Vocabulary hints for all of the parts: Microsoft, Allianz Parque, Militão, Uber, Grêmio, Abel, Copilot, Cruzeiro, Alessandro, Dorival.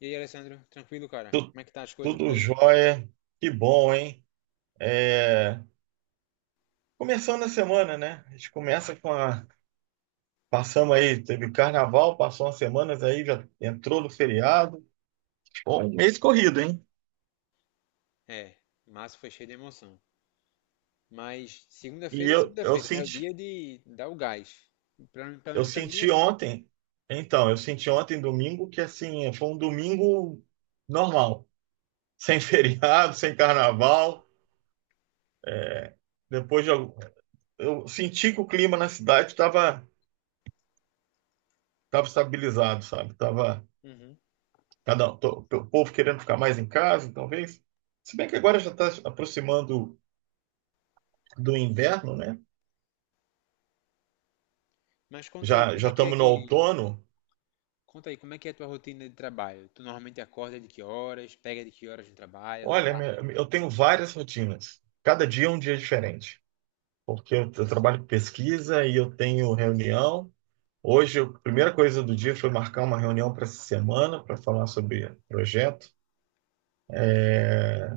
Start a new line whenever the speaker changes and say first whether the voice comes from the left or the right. left: E aí, Alessandro, tranquilo, cara?
right: Tu-
left: Como é que tá as coisas por
right: Tudo
left: aí?
right: jóia. Que bom, hein? É, Começando a semana, né? A gente começa com a. Passamos aí, teve carnaval, passou umas semanas aí, já entrou no feriado. Bom, um mês corrido, hein?
left: É, março foi cheio de emoção. Mas
right: E
left: segunda-feira é
right: eu, eu
left: segunda-feira, né? É o
right: senti,
left: dia de dar o gás. Pelo
right: eu
left: menos pra mim é
right: senti
left: assim.
right: ontem, então, eu senti ontem, domingo, que assim, foi um domingo normal, sem feriado, sem carnaval. Depois de, algum- eu senti que o clima na cidade estava estabilizado, sabe? Tava,
left: Uhum.
right: O povo querendo ficar mais em casa, talvez. Se bem que agora já está aproximando do inverno, né?
left: Mas conta aí,
right: Já
left: como
right: já
left: é que é
right: estamos no
left: que...
right: outono.
left: Conta aí, como é que é a tua rotina de trabalho? Tu normalmente acorda de que horas? Pega de que horas no trabalho lá?
right: Olha, eu tenho várias rotinas. Cada dia é um dia diferente, porque eu trabalho com pesquisa e eu tenho reunião. Hoje, a primeira coisa do dia foi marcar uma reunião para essa semana para falar sobre projeto. É,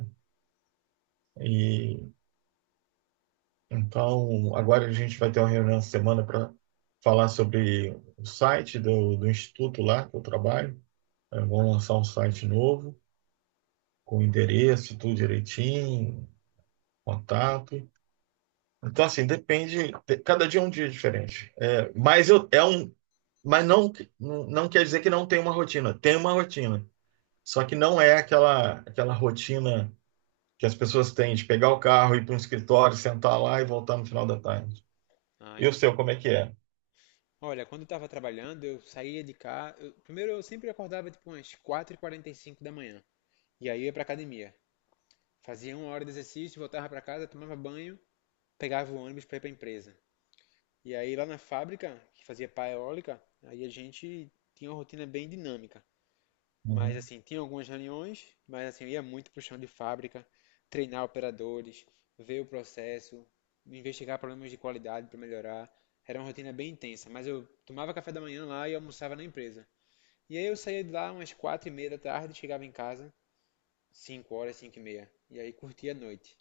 right: E Então, agora a gente vai ter uma reunião essa semana para falar sobre o site do instituto lá que eu trabalho. É, vão lançar um site novo, com endereço, tudo direitinho, contato. Então, assim, depende. Cada dia é um dia diferente. É, mas eu, é um, mas não, não quer dizer que não tem uma rotina. Tem uma rotina. Só que não é aquela rotina que as pessoas têm de pegar o carro, ir para um escritório, sentar lá e voltar no final da tarde.
left: Ah,
right: E o seu,
left: entendi.
right: como é que é?
left: Olha, quando eu tava trabalhando, eu saía de cá. Primeiro, eu sempre acordava tipo umas 4:45 da manhã. E aí eu ia pra academia. Fazia uma hora de exercício, voltava pra casa, tomava banho, pegava o ônibus pra ir pra empresa. E aí lá na fábrica, que fazia pá eólica, aí a gente tinha uma rotina bem dinâmica. Mas
right: Uhum.
left: assim, tinha algumas reuniões, mas assim, eu ia muito pro chão de fábrica, treinar operadores, ver o processo, investigar problemas de qualidade para melhorar. Era uma rotina bem intensa, mas eu tomava café da manhã lá e almoçava na empresa. E aí eu saía de lá umas 4:30 da tarde, chegava em casa, 5 horas, 5:30. E aí curtia a noite.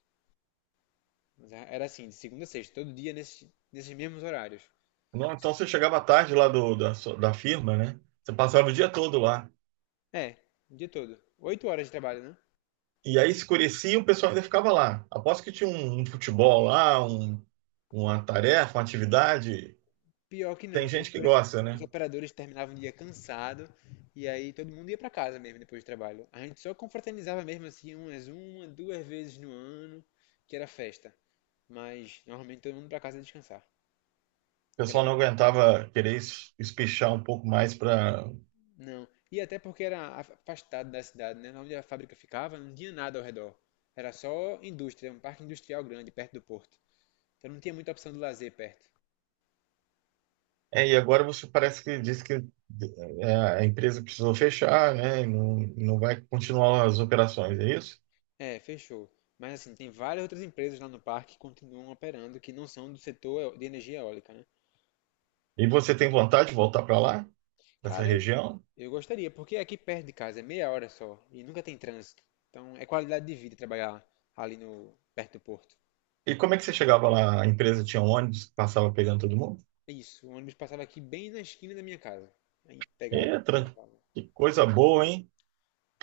left: Mas era assim, de segunda a sexta, todo dia nesses mesmos horários.
right: Não, então você chegava tarde lá da firma, né? Você passava o dia todo lá.
left: É, o dia todo. 8 horas de trabalho, né?
right: E aí escurecia e o pessoal ainda ficava lá. Aposto que tinha um, um futebol lá, uma tarefa, uma atividade.
left: Pior que não,
right: Tem
left: viu?
right: gente que gosta,
left: Os
right: né?
left: operadores terminavam o dia cansado e aí todo mundo ia pra casa mesmo depois do trabalho. A gente só confraternizava mesmo assim umas uma, duas vezes no ano, que era festa. Mas normalmente todo mundo pra casa descansar.
right: O
left: Que era
right: pessoal
left: bem.
right: não aguentava querer espichar um pouco mais para.
left: Não. E até porque era afastado da cidade, né? Onde a fábrica ficava, não tinha nada ao redor. Era só indústria, um parque industrial grande perto do porto. Então não tinha muita opção de lazer perto.
right: É, e agora você parece que disse que é, a empresa precisou fechar, né? E não, não vai continuar as operações, é isso?
left: É, fechou. Mas assim, tem várias outras empresas lá no parque que continuam operando que não são do setor de energia eólica, né?
right: E você tem vontade de voltar para lá, para essa
left: Cara, eu,
right: região?
left: eu gostaria, porque aqui perto de casa é meia hora só e nunca tem trânsito. Então é qualidade de vida trabalhar ali no, perto do porto.
right: E como é que você chegava lá? A empresa tinha um ônibus que passava pegando todo mundo?
left: É isso, o ônibus passava aqui bem na esquina da minha casa. Aí pegava,
right: É,
left: e
right: tran-
left: andava.
right: que coisa boa, hein?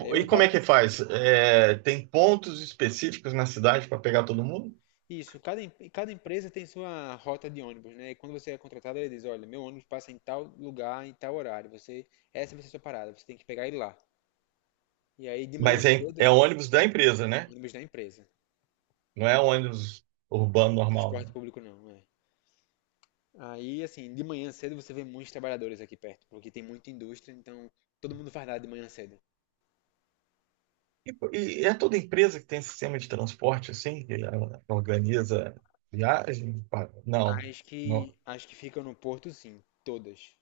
left: Aí eu
right: e como
left: andava.
right: é que faz? É, tem pontos específicos na cidade para pegar todo mundo?
left: Isso, cada empresa tem sua rota de ônibus, né? E quando você é contratado, ele diz: olha, meu ônibus passa em tal lugar, em tal horário. Você, essa vai ser a sua parada, você tem que pegar ele lá. E aí de manhã
right: Mas é, é
left: cedo.
right: ônibus da empresa, né?
left: Ônibus da empresa.
right: Não é ônibus urbano normal,
left: Transporte
right: né?
left: público não, é. Aí, assim, de manhã cedo você vê muitos trabalhadores aqui perto, porque tem muita indústria, então todo mundo fardado de manhã cedo.
right: E, pô, e é toda empresa que tem sistema de transporte assim, que ela organiza viagem? Não,
left: As que,
right: não.
left: as que ficam no porto, sim, todas.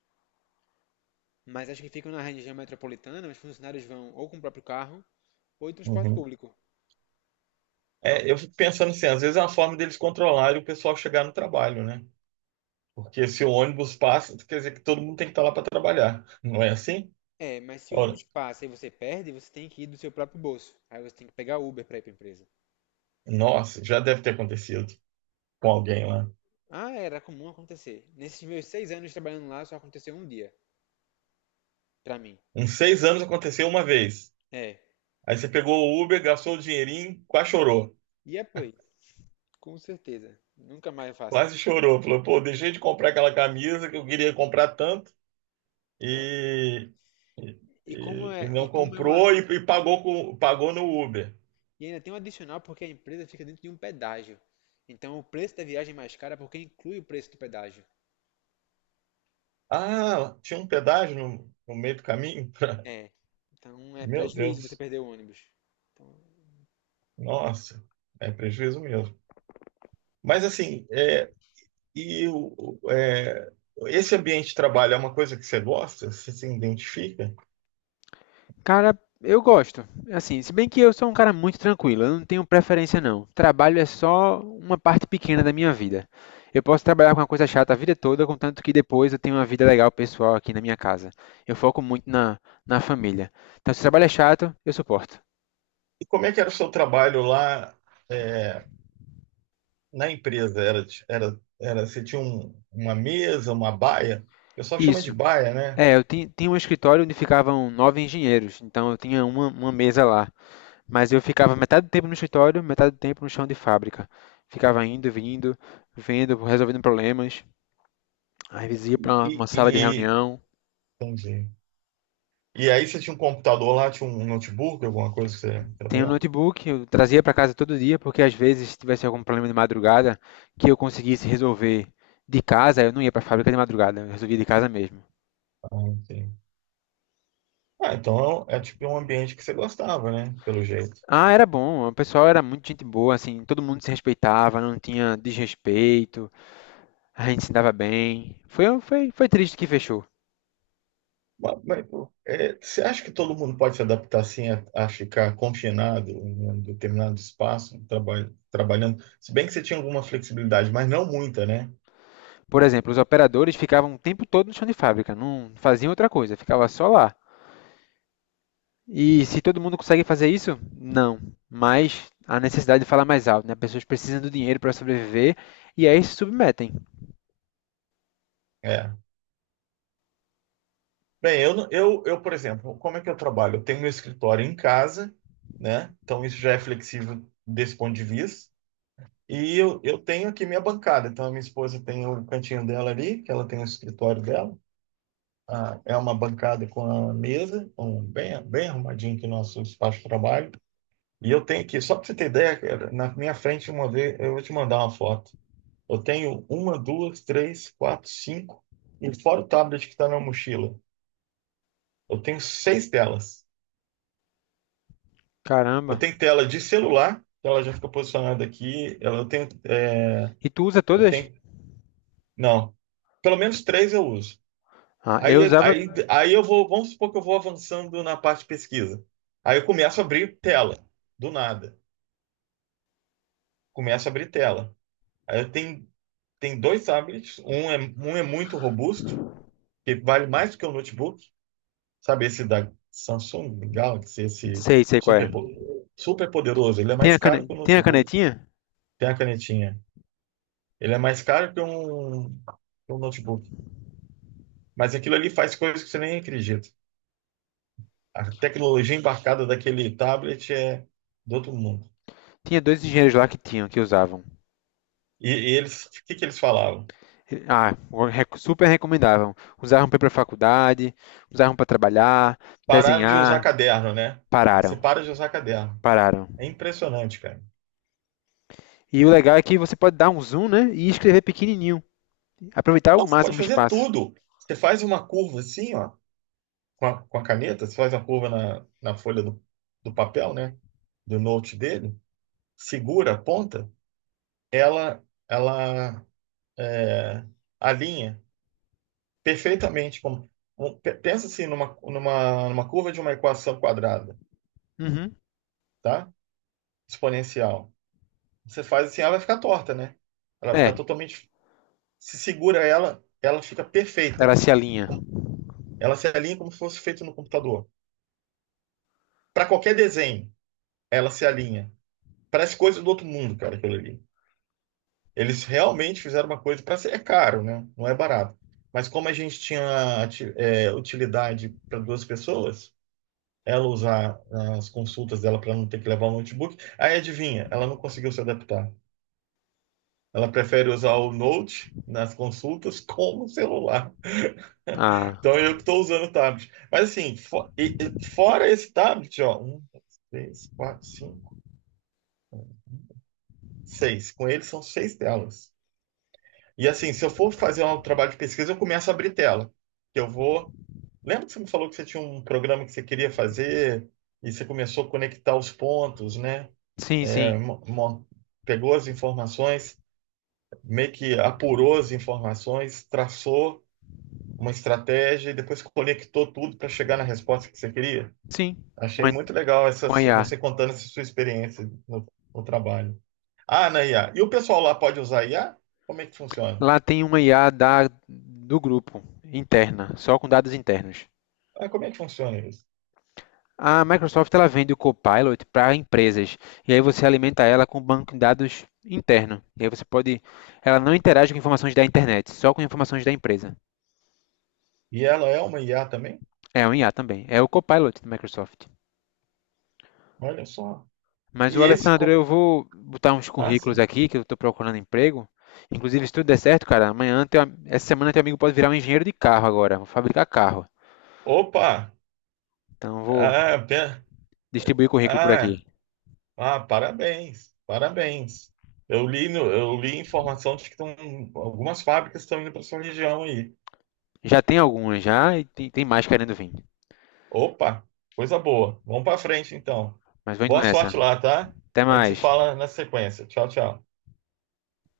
left: Mas as que ficam na região metropolitana, os funcionários vão ou com o próprio carro ou em transporte
right: Uhum.
left: público.
right: É, eu fico pensando assim, às vezes é uma forma deles controlarem o pessoal chegar no trabalho, né? Porque se o ônibus passa, quer dizer que todo mundo tem que estar lá para trabalhar. Não é assim?
left: É, mas se o
right: Olha,
left: ônibus passa e você perde, você tem que ir do seu próprio bolso. Aí você tem que pegar Uber pra ir pra empresa.
right: nossa, já deve ter acontecido com alguém lá.
left: Ah, era comum acontecer. Nesses meus 6 anos trabalhando lá, só aconteceu um dia, pra mim.
right: Uns seis anos aconteceu uma vez.
left: É.
right: Aí você pegou o Uber, gastou o dinheirinho, quase chorou.
left: E apoio? Com certeza. Nunca mais faço
right: Quase
left: isso.
right: chorou. Falou, pô, deixei de comprar aquela camisa que eu queria comprar tanto
left: É.
right: e, e,
left: E como
right: e
left: é, e
right: não
left: como é uma,
right: comprou e pagou, com, pagou no Uber.
left: e ainda tem um adicional porque a empresa fica dentro de um pedágio. Então o preço da viagem é mais cara porque inclui o preço do pedágio.
right: Ah, tinha um pedágio no, no meio do caminho?
left: É. Então é
right: Meu
left: prejuízo você
right: Deus,
left: perder o ônibus. Então,
right: nossa, é prejuízo mesmo. Mas assim, é, E é, esse ambiente de trabalho é uma coisa que você gosta? Você se identifica?
left: Cara, eu gosto. Assim, se bem que eu sou um cara muito tranquilo, eu não tenho preferência não. Trabalho é só uma parte pequena da minha vida. Eu posso trabalhar com uma coisa chata a vida toda, contanto que depois eu tenho uma vida legal pessoal aqui na minha casa. Eu foco muito na família. Então, se o trabalho é chato, eu suporto.
right: E como é que era o seu trabalho lá, é, na empresa? Você tinha uma mesa, uma baia? O pessoal chama de
left: Isso.
right: baia, né?
left: É, eu tinha um escritório onde ficavam nove engenheiros, então eu tinha uma mesa lá. Mas eu ficava metade do tempo no escritório, metade do tempo no chão de fábrica. Ficava indo, vindo, vendo, resolvendo problemas. Às vezes ia para uma uma sala de
right: E,
left: reunião.
right: entendi. E aí você tinha um computador lá, tinha um notebook, alguma coisa que você
left: Tem um
right: trabalhava?
left: notebook, eu trazia para casa todo dia, porque às vezes se tivesse algum problema de madrugada que eu conseguisse resolver de casa, eu não ia para a fábrica de madrugada, eu resolvia de casa mesmo.
right: Ah, entendi. Ah, então é, é tipo um ambiente que você gostava, né? Pelo jeito.
left: Ah, era bom, o pessoal era muito gente boa, assim, todo mundo se respeitava, não tinha desrespeito, a gente se dava bem. Foi triste que fechou.
right: Mas, mas, é, você acha que todo mundo pode se adaptar assim a ficar confinado em um determinado espaço, trabalhando? Se bem que você tinha alguma flexibilidade, mas não muita, né?
left: Por exemplo, os operadores ficavam o tempo todo no chão de fábrica, não faziam outra coisa, ficava só lá. E se todo mundo consegue fazer isso? Não. Mas a necessidade de falar mais alto, né? Pessoas precisam do dinheiro para sobreviver e aí se submetem.
right: É. Bem, eu, eu, por exemplo, como é que eu trabalho? Eu tenho meu escritório em casa, né? Então isso já é flexível desse ponto de vista. E eu tenho aqui minha bancada. Então a minha esposa tem o cantinho dela ali, que ela tem o escritório dela. Ah, é uma bancada com a mesa, um, bem, bem arrumadinho aqui o nosso espaço de trabalho. E eu tenho aqui, só para você ter ideia, cara, na minha frente uma vez, eu vou te mandar uma foto. Eu tenho uma, duas, três, quatro, cinco, e fora o tablet que está na mochila, eu tenho seis telas. Eu
left: Caramba.
right: tenho tela de celular, que ela já fica posicionada aqui. Eu tenho, é,
left: E tu usa
right: eu
left: todas?
right: tenho, não, pelo menos três eu uso.
left: Ah, eu
right: Aí,
left: usava.
right: aí, aí eu vou, vamos supor que eu vou avançando na parte de pesquisa. Aí eu começo a abrir tela, do nada. Começo a abrir tela. Aí eu tenho Tem dois tablets, um é muito robusto, que vale mais do que um notebook, sabe? Esse da Samsung Galaxy, esse
left: Sei, sei qual é.
right: super, super poderoso, ele é
left: Tem
right: mais
left: a
right: caro que um notebook,
left: canetinha?
right: tem a canetinha. Ele é mais caro que um notebook. Mas aquilo ali faz coisas que você nem acredita. A tecnologia embarcada daquele tablet é do outro mundo.
left: Tinha dois engenheiros lá que tinham, que usavam.
right: E eles, o que que eles falavam?
left: Ah, super recomendavam. Usavam para ir para faculdade, usavam para trabalhar,
right: Pararam de usar
left: desenhar.
right: caderno, né? Você
left: Pararam,
right: para de usar caderno.
left: pararam.
right: É impressionante, cara.
left: E o legal é que você pode dar um zoom, né? E escrever pequenininho. Aproveitar o
right: Não, você pode
left: máximo o
right: fazer
left: espaço.
right: tudo. Você faz uma curva assim, ó, com a caneta, você faz uma curva na, na folha do papel, né? Do note dele, segura a ponta, ela é, alinha perfeitamente. Como, pensa assim numa curva de uma equação quadrada,
left: Uhum.
right: tá? Exponencial. Você faz assim, ela vai ficar torta, né? Ela vai
left: É.
right: ficar totalmente. Se segura ela, ela fica
left: Ela
right: perfeita.
left: Gracialinha.
right: Ela se alinha como se fosse feito no computador. Para qualquer desenho. Ela se alinha. Parece coisa do outro mundo, cara, aquilo ali. Eles realmente fizeram uma coisa para ser é caro, né? Não é barato. Mas como a gente tinha é, utilidade para duas pessoas, ela usar as consultas dela para não ter que levar o notebook, aí adivinha, ela não conseguiu se adaptar. Ela prefere usar o Note nas consultas como o celular.
left: Ah,
right: Então eu que estou usando o tablet. Mas assim, e fora esse tablet, ó, um, dois, três, quatro, cinco, seis. Com ele são seis telas. E assim, se eu for fazer um trabalho de pesquisa, eu começo a abrir tela. Que eu vou. Lembra que você me falou que você tinha um programa que você queria fazer e você começou a conectar os pontos, né?
left: sim,
right: É,
left: sim.
right: pegou as informações, meio que apurou as informações, traçou uma estratégia e depois conectou tudo para chegar na resposta que você queria.
left: Sim, com
right: Achei
left: a,
right: muito legal essa,
left: com a IA.
right: você contando essa sua experiência no trabalho. Ah, na IA. E o pessoal lá pode usar IA? Como é que funciona?
left: Lá tem uma IA do grupo, interna, só com dados internos.
right: Ah, como é que funciona isso?
left: A Microsoft ela vende o Copilot para empresas, e aí você alimenta ela com o banco de dados interno. E aí você pode. Ela não interage com informações da internet, só com informações da empresa.
right: E ela é uma IA também?
left: É um IA também. É o Copilot da Microsoft.
right: Olha só.
left: Mas
right: E
left: o
right: esse.
left: Alessandro, eu vou botar uns
right: Ah, sim.
left: currículos aqui que eu estou procurando emprego. Inclusive, se tudo der certo, cara, amanhã, essa semana, teu amigo pode virar um engenheiro de carro agora. Vou fabricar carro.
right: Opa!
left: Então, eu vou
right: Ah, pe-
left: distribuir currículo por
right: ah,
left: aqui.
right: ah, parabéns, parabéns. Eu li, eu li informação de que tão, algumas fábricas estão indo para sua região aí.
left: Já tem algumas já e tem, mais querendo vir.
right: Opa, coisa boa. Vamos para frente então.
left: Mas vou indo
right: Boa
left: nessa.
right: sorte lá, tá?
left: Até
right: A gente se
left: mais.
right: fala na sequência. Tchau, tchau.